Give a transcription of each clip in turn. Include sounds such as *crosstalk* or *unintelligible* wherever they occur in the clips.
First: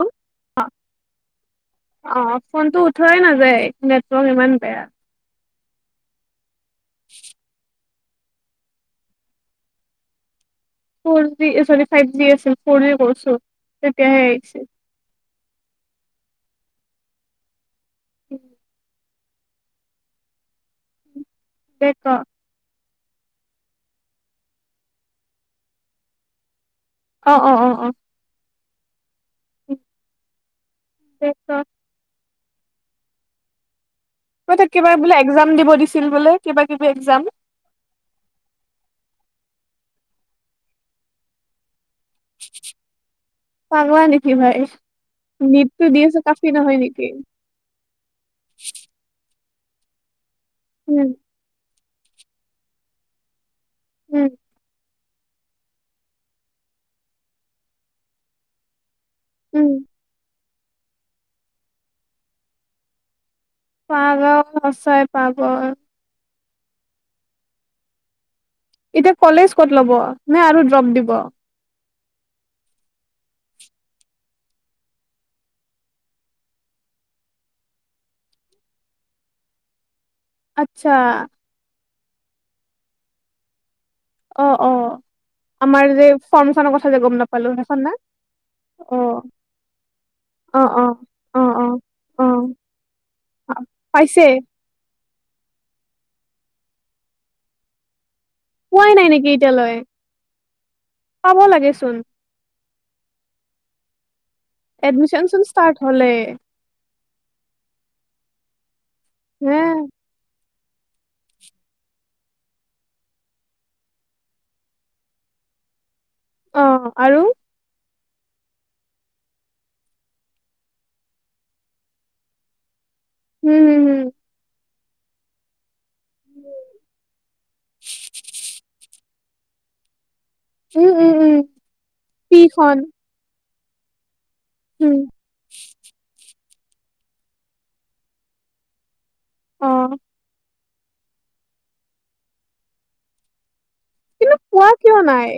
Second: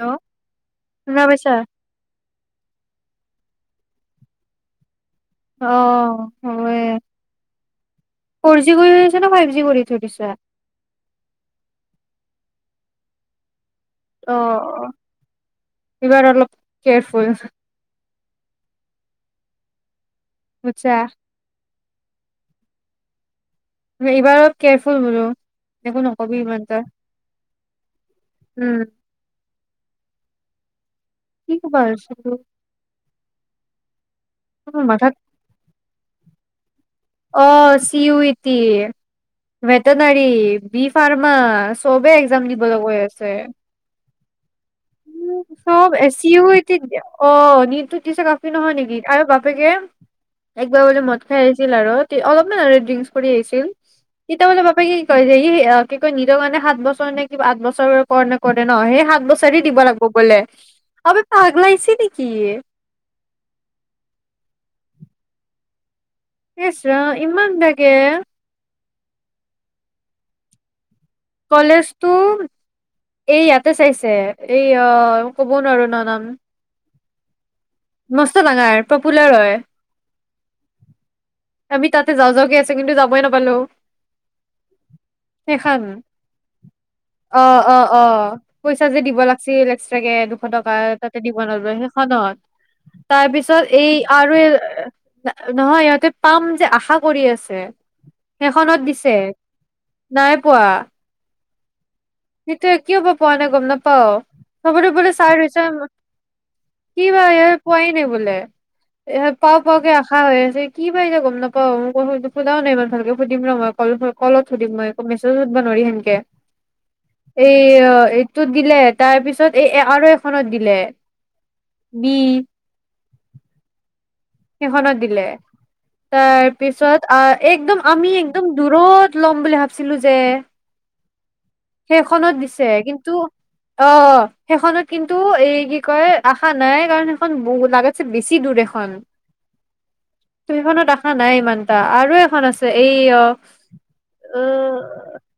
Hello অ', শুনা পাইছা? অ', ফোনটো উঠোৱা নাযা যায় নেটৱৰ্ক ইমান বেয়া। অ। হয়। ফৰ জি কৰি থৈছা নে? ফাইভ জি কৰি থৈ দিছা? ফৰজি চৰি ফাইভজি আছিল ফৰজি কৰিছোঁ। তেতিয়াহে আহিছে। অ' এইবাৰ অলপ কেয়াৰফুল। *unintelligible* আচ্ছা *unintelligible* এইবাৰ অলপ কেয়াৰফুল বোলো একো নকবি ইমানতা অ', অ', অ', অ'। উম। দে ক। কি কবা আৰু তোক মোৰ কিবা মাথাত একজাম দিব দিছিল বোলে? কিবা কিবি একজাম। ভেটনাৰী বি ফাৰ্মাচ চবে একজাম দিবলৈ গৈ আছে। *unintelligible* উ নিটটো চব দি এ আছোঁ, চি ইউ কাফি ই টি নহয় নেকি? অ', নিতটো দিছে কাফি নহয় নেকি? আৰু বাকী *unintelligible* একবাৰ বোলে উম, মদ খাই আহিছিল আৰু অলপমান আৰু ড্ৰিংকছ কৰি আহিছিল। উম, তেতিয়া মানে বাপেকে কয় যে ই কি কয় নিজৰ কাৰণে সাত বছৰ নে কিবা আঠ বছৰ কৰ নে কৰে ন সেই সাত বছৰে উম। দিব লাগিব বলে আব পাগলাগাইছে নেকি! পাব সঁচাই পাব ইচ্ ৰাম ইমান বেয়াকে এতিয়া কলেজ ক'ত ল'ব নে আৰু ড্ৰপ দিব কলেজ তো এই ইয়াতে চাইছে এই অ ক'ব নোৱাৰো ন নাম। মস্ত ডাঙাৰ পপুলাৰ হয় আচ্ছা। আমি তাতে যাও যাওকে আছো কিন্তু যাবই নাপালো। অ', অ'। সেইখন আমাৰ যে ফৰ্মখনৰ কথা যে গম অ নাপালোঁ, অ সেইখন না? অ পইচা যে অ'। দিব লাগিছিল এক্সট্ৰাকে দুশ অ টকা অ তাতে দিব অ অ নলো অ সেইখনত তাৰ পিছত এই পাইছে আৰু নহয় ইহঁতে পাম যে আশা কৰি আছে। সেইখনত পোৱাই নাই দিছে নেকি এতিয়ালৈ নাই পোৱা। দেচোন সেইটোৱে কিয় বা পোৱা নাই গম নাপাও। চবতে বোলে এডমিশন চাৰ্জ চোন হৈছে ষ্টাৰ্ট হলে কি বা পোৱাই নাই বোলে পাও হে পাও কে আশা হৈ আছে। কি বা এতিয়া গম নাপাও মোক সোধাও নাই ইমান ভালকে সুধিম ন মই কলত সুধিম মই একো মেছেজোধ নোৱাৰ সেনকে অ আৰু এই এইটোত দিলে তাৰপিছত এই আৰু এখনত দিলে বি *inaudible* উম হম হম। সিখনত দিলে তাৰপিছত আ একদম আমি একদম দূৰত। ল'ম বুলি ভাবিছিলো যে। হম হম উম উম উম পি সেইখনত দিছে খন কিন্তু অ অ। সেইখনত উম কিন্তু এই কি কয় আশা নাই কাৰণ সেইখন ম লাগাতছে বেছি দূৰ এখন। অ তুমিখনত আশা নাই ইমানটা আৰু এখন আছে এই অ কিন্তু অ পোৱা কিয় নাই।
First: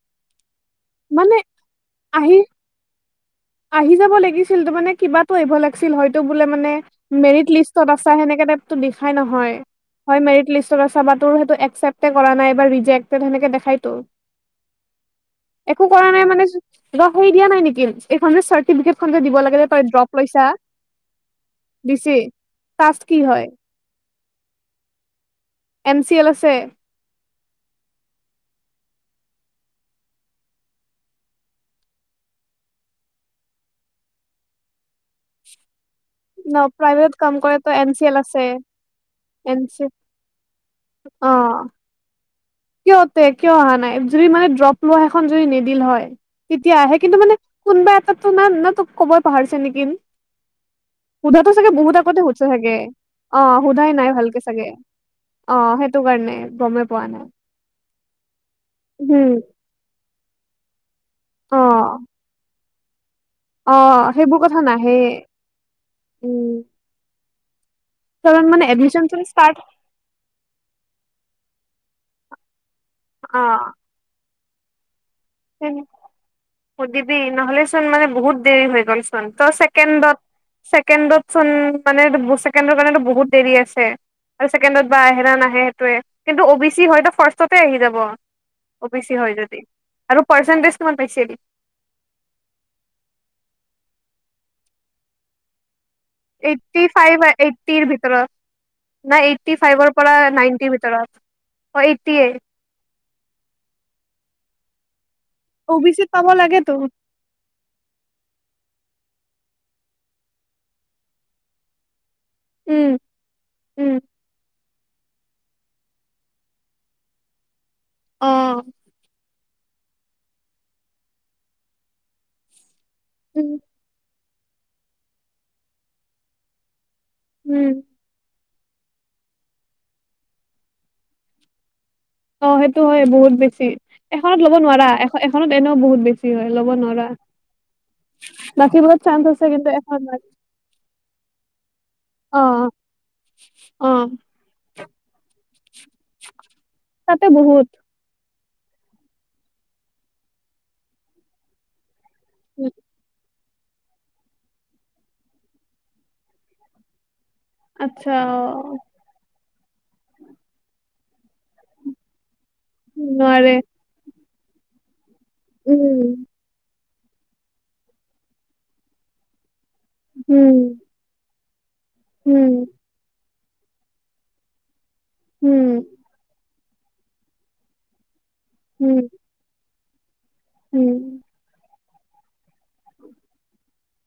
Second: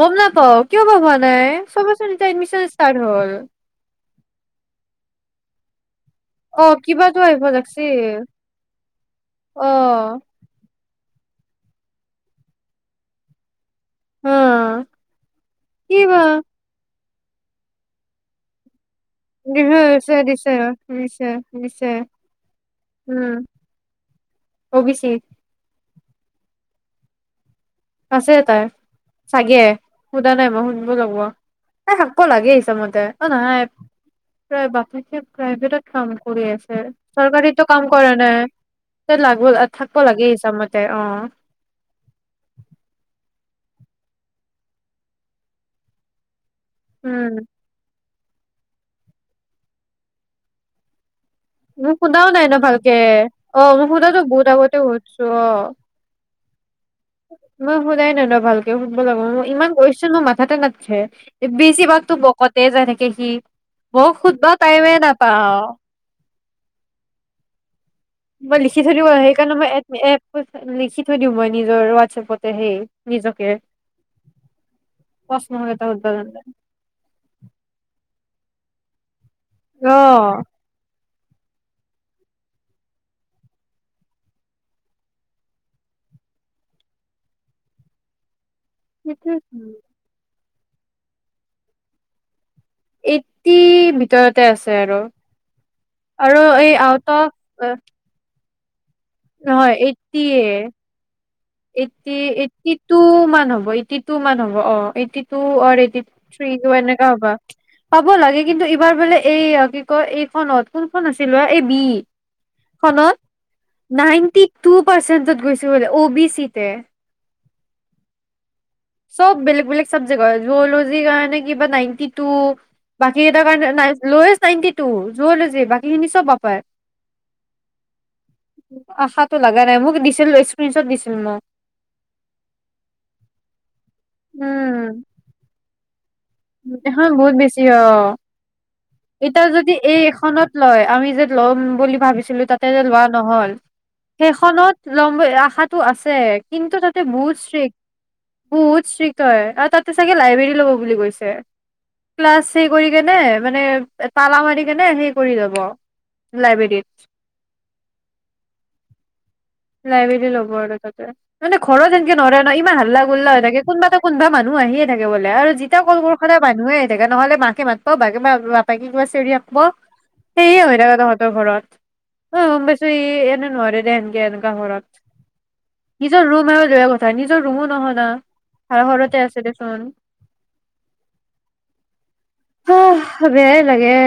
গম নাপও। কিয় বা হোৱা মানে নাই চবেচোন এতিয়া আহি এডমিচন ষ্টাৰ্ট হল। আইভো লাগছিল হয় তোক বোলে অ মানে কিবাতো আহিব মেৰিদ লিষ্টত আছা, লাগছিল হেনেকুৱা টাইপ টো লিখাই নহয়, অ হয় মেৰিদ লিষ্ট সিটো সেইটো একচেপটে কৰা নাই বা ৰিজেক্টে সেনেকে দেখাই ত হা একোঁ কৰা কিবা নাই মানে বা সেই দিয়া নাই নেকি এইখন চাৰ্টিফিকেট যে দিব লাগে যে ড্ৰপ দিছে লৈছা দিছে দিছে দিছে দিছি কাষ্ট কি হয় অবিচি এন চি এল আছে আছে তাই চাগে সোধা নাই মই শুনিব লাগিব ত শাকব লাগে হিচামতে অ নহাই প্ৰাইভেটত কাম কৰি ন আছে প্ৰাইভেট কাম কৰে চৰকাৰীটো ত কাম এম চি কৰা এল আছে নাই লাগ এম চি থাকিব লাগে হিচাপতে অ কিয়তে কিয় অহা নাই যদি মানে ড্ৰপ লোৱা এখন যদি নিদিল হয় তেতিয়া আহে কিন্তু মানে উম কোনোবা এ তাতো নাই না তোক ক'বই পাহৰিছে নেকি সোধাতো চাগে বহুত মোক আগতে সোধাও সুধছে নাই ন চাগে ভালকে অ মোক সোধাই নাই সোধাতো ভালকে বহুত চাগে আগতে সুধছো অ সেইটো কাৰণে গমেই পোৱা নাই মই সুদাই ন ন ভাল ব লাগিব উম মই ইমান গৈছো নো মা চতে লাগে অ বেছিভাগতো বকত তেজ য হি অ মই সেইবোৰ সুধব কথা টাইমে নাহে নাপাওঁ উম কাৰণ মই মানে লিখি থৈ এডমিশন দিওঁ চোন ষ্টাৰ্ট সেইকাৰণে মই এ লিখি থৈ দিওঁ মই নিজ জ ৱাথাসাপতে সেই নিজকে প্ৰশ্ন এটা সুধব জানলে সধিবি নহ'লেচোন মানে বহুত দেৰি হৈ গ'ল অ ছেকেন্ডত ছেকেন্ডত *unintelligible* অ ব চি হয় যদি সেইটোৱেটো পাৰ্চেন্তিজ কিমান পাইছিল এইটটি ভিতৰতে আছে আৰু আৰু এই এইটটি আউট ফাইভ অফ এইট্টিৰ ভিতৰত না এইটটি নহয় ফাইভৰ পৰা এইটটি নাইনটিৰ ভিতৰত অ' এইটট এইটটিয়ে এইটটি টু মান হ'ব এইটটি টু মান হ'ব অ অ এই টো ৱান অ' বি এইটি চিত পাব থ্ৰী লাগেতো এনেকা হব। পাব লাগে কিন্তু এইবাৰ বোলে এইয়া কি কয় এইখনত কোনখন আছিল বা এই বি। উম খনত। উম নাইনটি। টু পাৰ্চেণ্টত গৈছো বোলে, অ বি চিতে। অহ', চব বেলেগ বেলেগ চাবজেক্ট হয়। জু'লজিৰ কাৰণে কিবা নাইনটি টু। বাকী কেইটাৰ উম কাৰণে নাই লৈ *unintelligible* নাইনটি টু জু'লজি। বাকীখিনি চব বাপায়। উম', আশাটো লাগা নাই। মোক দিছিল স্ক্ৰীণশ্বত দিছিল মোক। অ সেইটো হয় বহুত বেছি। এখনত ল'ব নোৱাৰা, এখন - এখনত এনেও বহুত বেছি। হয় ল'ব উম', নোৱাৰা এখনত বহুত বেছি অহ',। বাকীবোৰত চান্স এতিয়া আছে কিন্তু যদি এই এখন এখনত লয় আমি যে ল'ম বুলি অ ভাবিছিলো তাতে যে লোৱা নহল। অ সেইখনত ল'ম আশাত টো আছে, কিন্তু তাতে বহুত ষ্ট্ৰিক। বহুত ষ্ট্ৰিক হয় আৰু তাতে চাগে লাইব্ৰেৰী ল'ব বুলি কৈছে। হে। ক্লাছ শেই কৰিকিনে। মানে তালা মাৰি কেনে সেই কৰি যাব, লাইব্ৰেৰীত। আচ্ছা, অহ',। লাইব্ৰেৰী ল'ব আৰু তাতে। মানে ঘৰত যেনকে নৰে অহ', ইমান হাল্লা গুল্লা হয় নোৱাৰে থাকে কোনবাটো কোনবা মানুহ অহ', আহিয়ে থাকে। বোলে আৰু যেতিয়া কল উম কৰোঁ সদাই *unintelligible* হেইগাল নহলে মাকে মাতবাও *unintelligible* উম সেয়ে হৈ থাকে তহঁতৰ ঘৰত। উম গম পাইছোঁ এই *unintelligible* অহ *unintelligible* ঘৰত। উম নিজৰ ৰুম আৰু। *unintelligible* কথা নিজৰ ৰুমো নহয় না। হয়', উম ঘৰতে আছে দেচোন। উম', হুহ', বেয়াই লাগে।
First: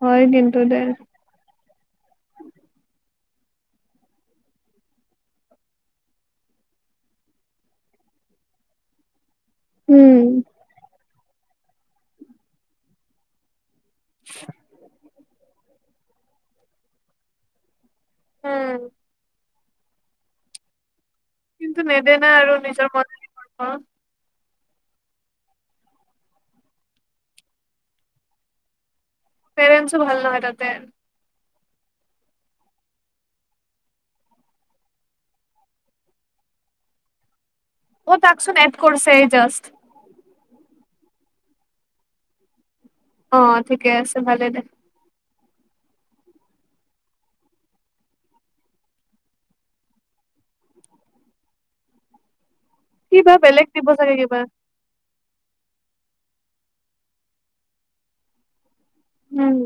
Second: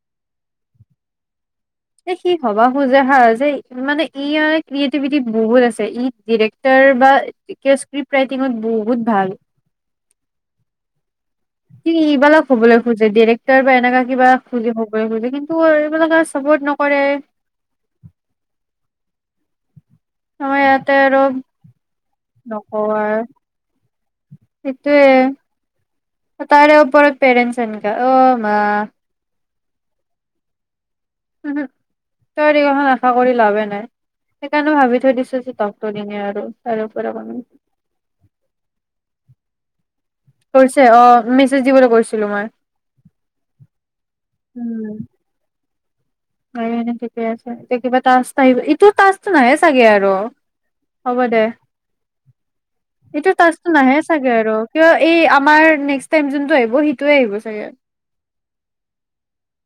হয় দিম। ষ্টুডেণ্ট এ সি হবা খোজে হা, যে মানে ই ক্ৰিয়েটিভিটিত বহুত আছে ই ডিৰেক্টৰ বা ক স্ক্ৰিপট ৰাইটিঙত বহুত ভাল। উম। সি এইবালাক হ'বলৈ খোজে ডিৰেক্টৰ বা এনেকা কিবা কিন্তু এইবিলাকে চাপৰ্ট নকৰে। উম। আমাৰ ইয়াতে আৰু কিন্তু নেদে না আৰু নিজৰ মতে *unintelligible* সেইটোৱে। তাৰে ওপৰত পেৰেণ্টচ এনেকা, অ' মা। পেৰণ্টছও ভাল নহয় তাতে। *unintelligible* আশা কৰি লাভে নাই, সেইকাৰণে ভাবি থৈ দিছো যে *unintelligible* অ' তাকচোন এদ কৰিছে এ জাস্ত। কৰিছে অ' মেছেজ দিবলৈ কৈছিলো মই। অ' ঠিকে আছে। ভালে দে উম। *unintelligible* এনে ঠিকে আছে, এতিয়া কিবা তাস আহিব ইটো তাস নাহে চাগে আৰু, হ'ব দে। এইটো কিবা বেলেগ টাস্কটো দিব নাহে চাগে কিবা আৰু কিয় এই আমাৰ নেক্স *unintelligible* যোনটো আহিব চাগে সিটোয়ে আহিব চাগে। উম।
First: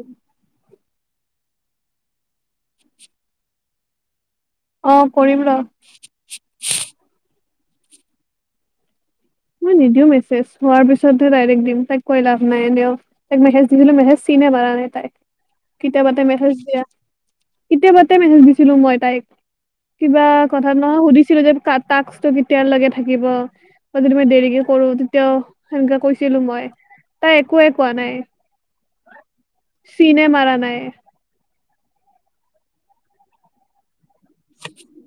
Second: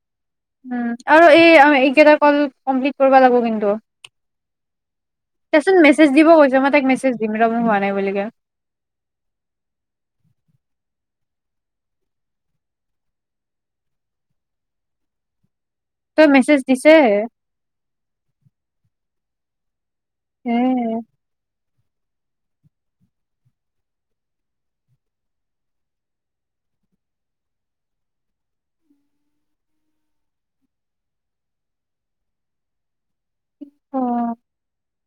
উম, আৰু এই আম, এইকেইটা কল কমপ্লিট কৰিব লাগিব কিন্তু। অ কৰিম ৰ তাৰপিছত মেছেজ দিব কৈছে, মই তাইক মেছেজ দিম *unintelligible* নাই বুলিকে। মই নিদিও মেছেজ হোৱাৰ পিছত হে ডাইৰেক্ট দিম, তাইক কৈ লাভ নাই এনেও, তাইক মেছেজ দিছিলো মেছেজ চীন এ মাৰা নাই তাই। তই কেতিয়াবাতে মেছেজ দিয়া, দিছে কেতিয়াবাতে মেছেজ দিছিলো মই তাইক। কিবা এ কথাত নহয় সুধিছিলো যে কাত তাস্কটো কেতিয়াৰ লৈকে থাকিব। যদি মই দেৰিকে কৰো তেতিয়াও সেনেকা কৈছিলো মই, তাই একোৱে কোৱা নাই, চিনে মাৰা নাই। অ'।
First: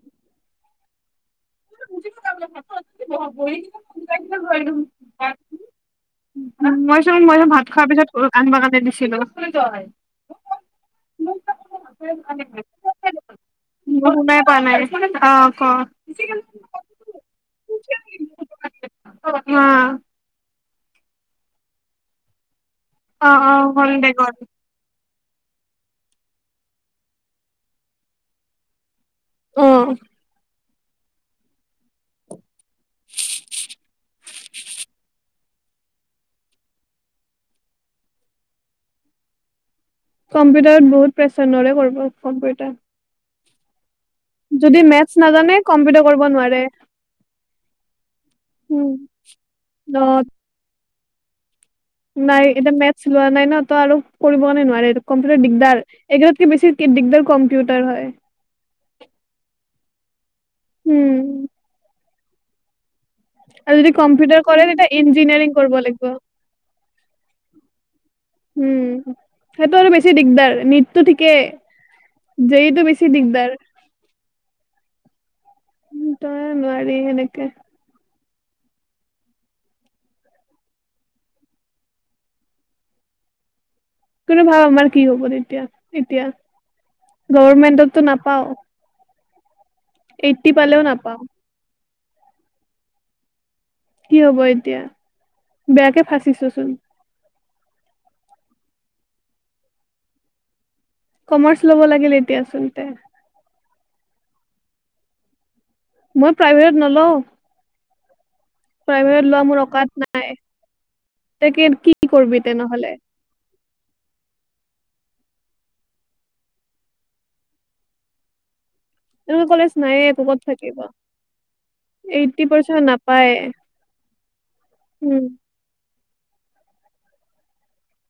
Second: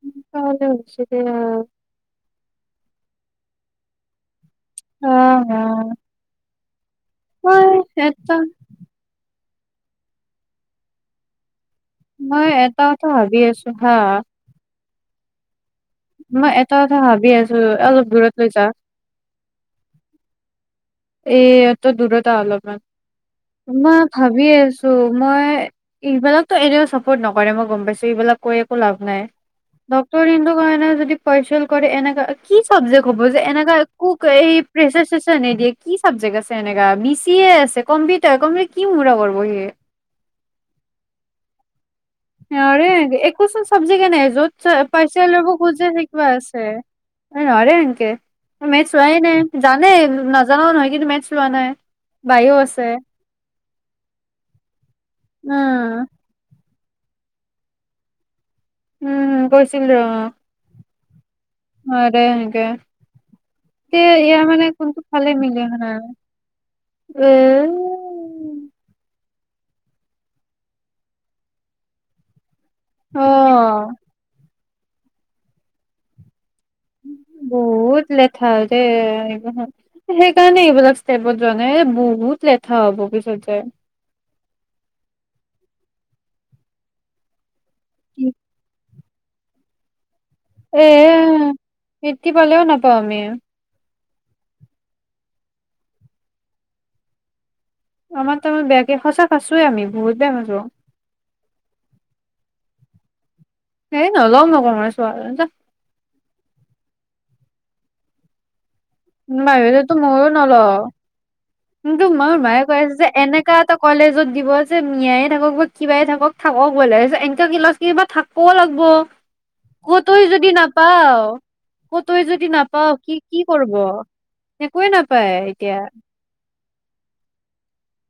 *unintelligible* *unintelligible* *unintelligible* *unintelligible* *unintelligible* *unintelligible* মই অ হা, *unintelligible* মই হে ভাত খোৱাৰ পিছত আনিবা কাৰণে দিছিলো। *unintelligible* মই এটা কথা ভাবি আছো। হা বহু নাই প নাই মানে *unintelligible* মই এটা কথা ভাব আছো অলপ দূৰত লৈ যা অ এ অত দূৰৰত অলপমান অ অ ম হ'ল মই দে গ'ল। ভাবি আছো মই ইবিলাকতো এনেও চাপৰ্ট নকৰে মই গম পাইছো ইবিলাক কৈ একো লাভ নাই অ ডক্তৰ *unintelligible* কোৱা এনে যদি ফচল কৰে এনেকা কি চাবজেক্ট হ'ব যে এনেকা কুক এই প্ৰেচাৰ চেচাৰ নিদিয়ে কি চাবজেক্ট আছে এনেকা বি চি এ আছে কম্পিউটাৰ কম্পিউটাৰ কি *unintelligible* *unintelligible* কম্পিউটাৰত বহুত প্ৰেচাৰ নৰে কৰিব কম্পিউটাৰ। *unintelligible* এক কোন চাবজেক্ট জ কে নাই য'ত যদি মেথছ পাইছেলব নাজানে খোজে কম্পিউটাৰ শিকা কৰিব আছে নোৱাৰে নৰে সেনকে ম উম। চোৱাই নাই জানে অ নাজানও নহ কিন্তু মেটছ লোৱা নাই নাই বায়ো এতিয়া আছে মেথছ লোৱা নাই ন ত আৰু কৰিব নে নোৱাৰে এটো কম্পিউটাৰ দিগদাৰ উম এইগিলতকে বেছি কি দিগদাৰ কম্পিউটাৰ হয় উম বইছিলিল অ উম *unintelligible* হেনকে আৰু যদি কম্পিউটাৰ কৰে তেতিয়া ফালে ইঞ্জিনিয়াৰিং মিলি কৰিব অহা নাই লাগিব এ উম সেইটো আৰু বেছি দিগদাৰ নেটটো ঠিকেই যেইট টো বেছি দিগদাৰ অ উম ত নোৱাৰি হেনেকে বহুত লেঠা দেই এই সেইকাৰণে এইবিলাক ষ্টেপত জোৱা নাই বহুত লেঠা হ'ব পিছত যে কোনো ভাব আমাৰ কি হ'ব তেতিয়া এতিয়া গমেন্টত টো নাপাও এইট্ৰি পালেও নাপাওঁ এইট্ৰি পালেও নাপাওঁ আমি কি হব এতিয়া বেয়াকে ফাচিছচোন আমাৰ ত আমাৰ বেয়াকে সঁচা কাছোয়ে আমি বহুত বেয়া ফছো কমাৰ্চ ল'ব লাগিল এতিয়া আচলতে সেই নলওঁ মই কমাৰ্চ *unintelligible* যা মই প্ৰাইভেটত নলওঁ প্ৰাইভেটত লোৱা *unintelligible* মোৰ অকাত মইয়ো নাই নলওঁ তাকে কি কিন্তু মোৰ কৰিবি মায়ে কৈ তেনেহ'লে আছে যে এনেকা এটা কলেজত দিবা যে মিয়াই থাকক বা কিবাই থাকক থাকক বলে এনেকা কি ল কিব থাকো লগ এনেকুৱা কলেজ নায়ে একো কতই ক'ত যদি থাকিব নাপাওঁ কতই এইটটি যদি পাৰ্চেন্ট নাপাওঁ কি নাপায়ে কি কৰিব একোৱে উম নাপায় এতিয়া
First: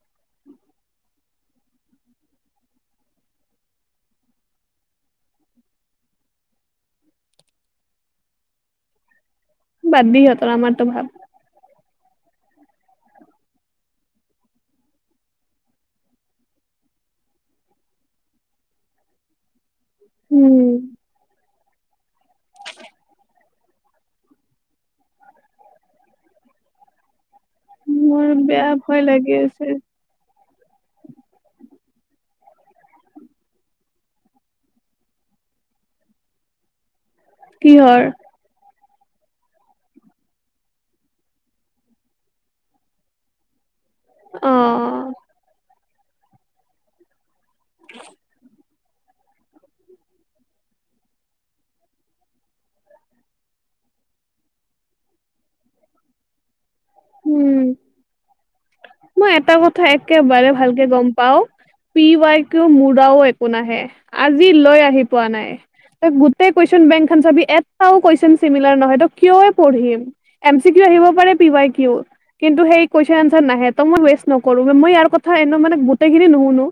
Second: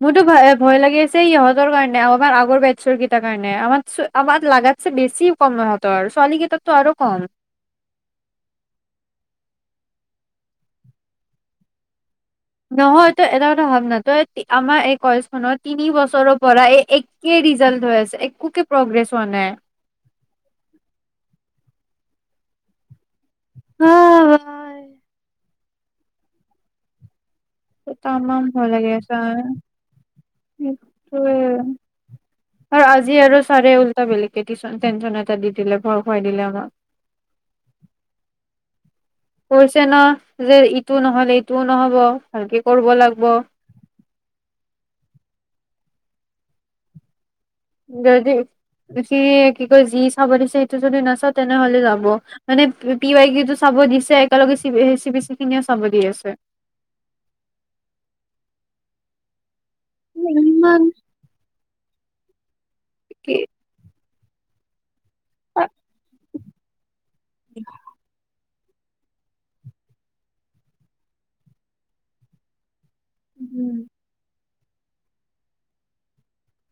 মোৰতো ভ ভয় লাগি আছে ইহঁতৰ কাৰণে আমাৰ আগৰ বেটছৰ কেইটাৰ কাৰণে আমাৰ আমাৰ লাগাতছে বেছি কম ইহঁতৰ ছোৱালী কেইটাতো আৰু কম বাদ দি সিহঁতৰ আমাৰ টো ভাব নহয় তই এটা কথা ভাৱ ন তই আমাৰ এই কলেজ খনৰ তিনি বছৰৰ পৰা এই একে ৰিজাল্ট হৈ আছে একে প্ৰগ্ৰেছ হোৱা নাই উম হয় ভাই মোৰ তামাম ভাল বেয়া লাগে ভয় আছ লাগি আছে আৰু আজি আৰু চাৰে ওল্টা বেলেকে টিন টেনচন এটা দি দিলে ভয় খুৱাই দিলে আমাক কিহ কৈছে ন যে ইটো নহলে ইটোও নহব ভালকে কৰিব লাগিব অ গতিকে সি কি কয় যি চাব দিছে সেইটো যদি নাচা তেনেহলে যাব মানে পি াই কিটো চাব দিছে একেলগে চি চি বি চি খিনিও চাব দি আছে উম মই এটা কথা তই একেবাৰে ইমান ভালকে গম পাও পি ৱাই কিয়ও মূৰাাও কি একো নাহে আজি লৈ আহিম পোৱা নাই ত গোটেই কুৱেশন বেং চি এটাও কুৱেশন নহয় কিয় পঢিম এম চি কিউ আহিব পাৰে পি বাই কিন্তু সেই কোৱেচন আনচাৰ নাহেটো উম পেছ নকৰো মই ইয়াৰ কথা গোটেইখিনি নুশুনো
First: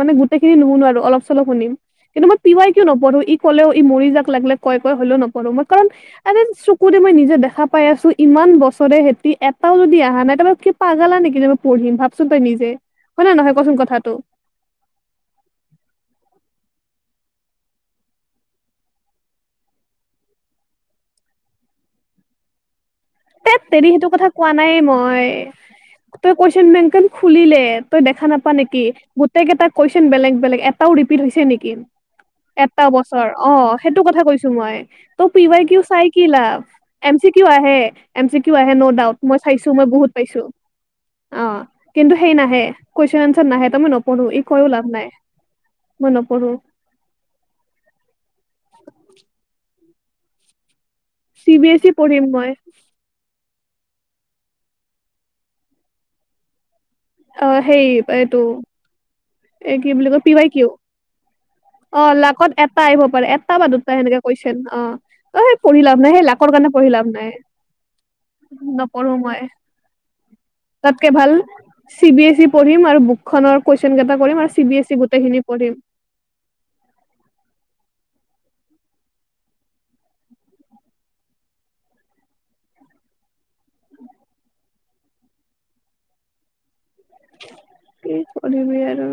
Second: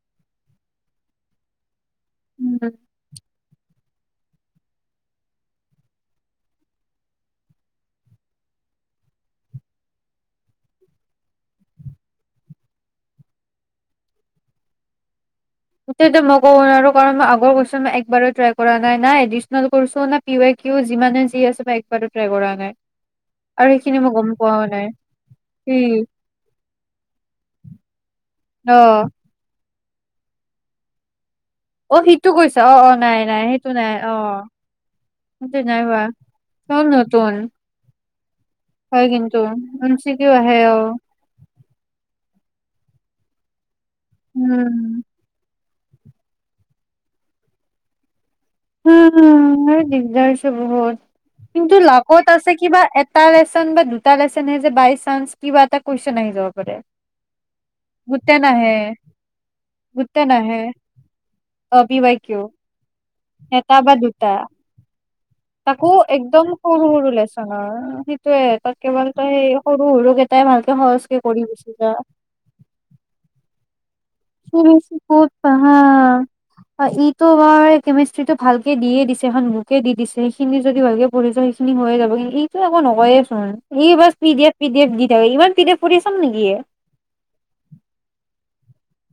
মানে গোটেইখিনি নুশুনো মানে অলপ চলপ শুনিম কিন্তু মই পি বাই কিউ নপঢ়ো কলেও ই মৰি যাক লাগিলে কয় কয় হলেও নপঢো মই কাৰণ এ চকুৰে মই নিজে দেখা পাই আছো ইমান বছৰে হঁতি এটাও যদি আহ হ নাই ত কিয় পাগালা নেকি মই পঢ়িম ভাবচোন তই নিজে হয় ন নহয় কচোন কথাটো *unintelligible* তেত আৰু তেৰি সেইখিনি সেইটো মই গম কথা কোৱা পোৱাও নাই মই কি তই কৈচ বেংখন খুলিলে তই দেখা নাপা অ নেকি গোটেই কেইটা কুৱেচন বেলেগ বেগ এটাও ৰিপিট হৈছে নেকি অ সিটো কৈছা অ এটা অ নাই বছৰ নাই অ নাই সেইটো অ কথা কৈছো মই ত পি সেইটো ৱাই কিউ নাই হোৱা চাই কি লাভ চব এম চি নতুন কিউ আহে এম চি কিউ আহে ন হয় ডাউট কিন্তু মই চাইছো মই এম চি বহুত কিউ পাইছো আহে অ অ কিন্তু সেই নাই কোৱেচন আনচাৰ নাহে কৰো ই কয়ো লাভ উম নাই বন পঢ়ো উম উম দিগদা হৈছে বহুত চি বি কিন্তু এছ ই লাভত পঢ়িম মই আছে কিবা এটা তাত এটা দুটা বাইচাঞ্চ কিবা এটা কোৱেচন আহি যাব পাৰে অ হেই গোটেই এইটো নাহে এই কি বুলি কয় গোটেই পি ৱাই নাহে কিউ পি অ বাই কিউ লাকত এটা আহিব পাৰে এটা বা সেনেকে দুটা কুৱেশন অ অ সেই পঢ়ি তাকো লাভ নাই সেই একদম লাকৰ কাৰণে সৰু পঢ়ি লাভ সৰু নাই লেচনৰ সেইটোয়ে তাত কেৱল নপঢ়ো তই মই সেই সৰু সৰুকেইটাই ভালকে সহজকে কৰি গছি যা চ বি এছ ই পঢ়িম আৰু বুকনৰ কোৱেছ স্কলাৰশ্বিপত পঢ়া ইটো বাৰু কেমিষ্ট্ৰিটো ভালকে দিয়ে দিছে এখন বুকে দি দিছে সেইখিনি যদি ভালকে পঢ়িছ সেইখিনি হৈয়ে যাব এইটো একো নকয়ে চোন এই বাৰ P D F P D F দি থাকে ইমান পি ডি এফ পঢ়ি চাম নেকি কি কৰিবি আৰু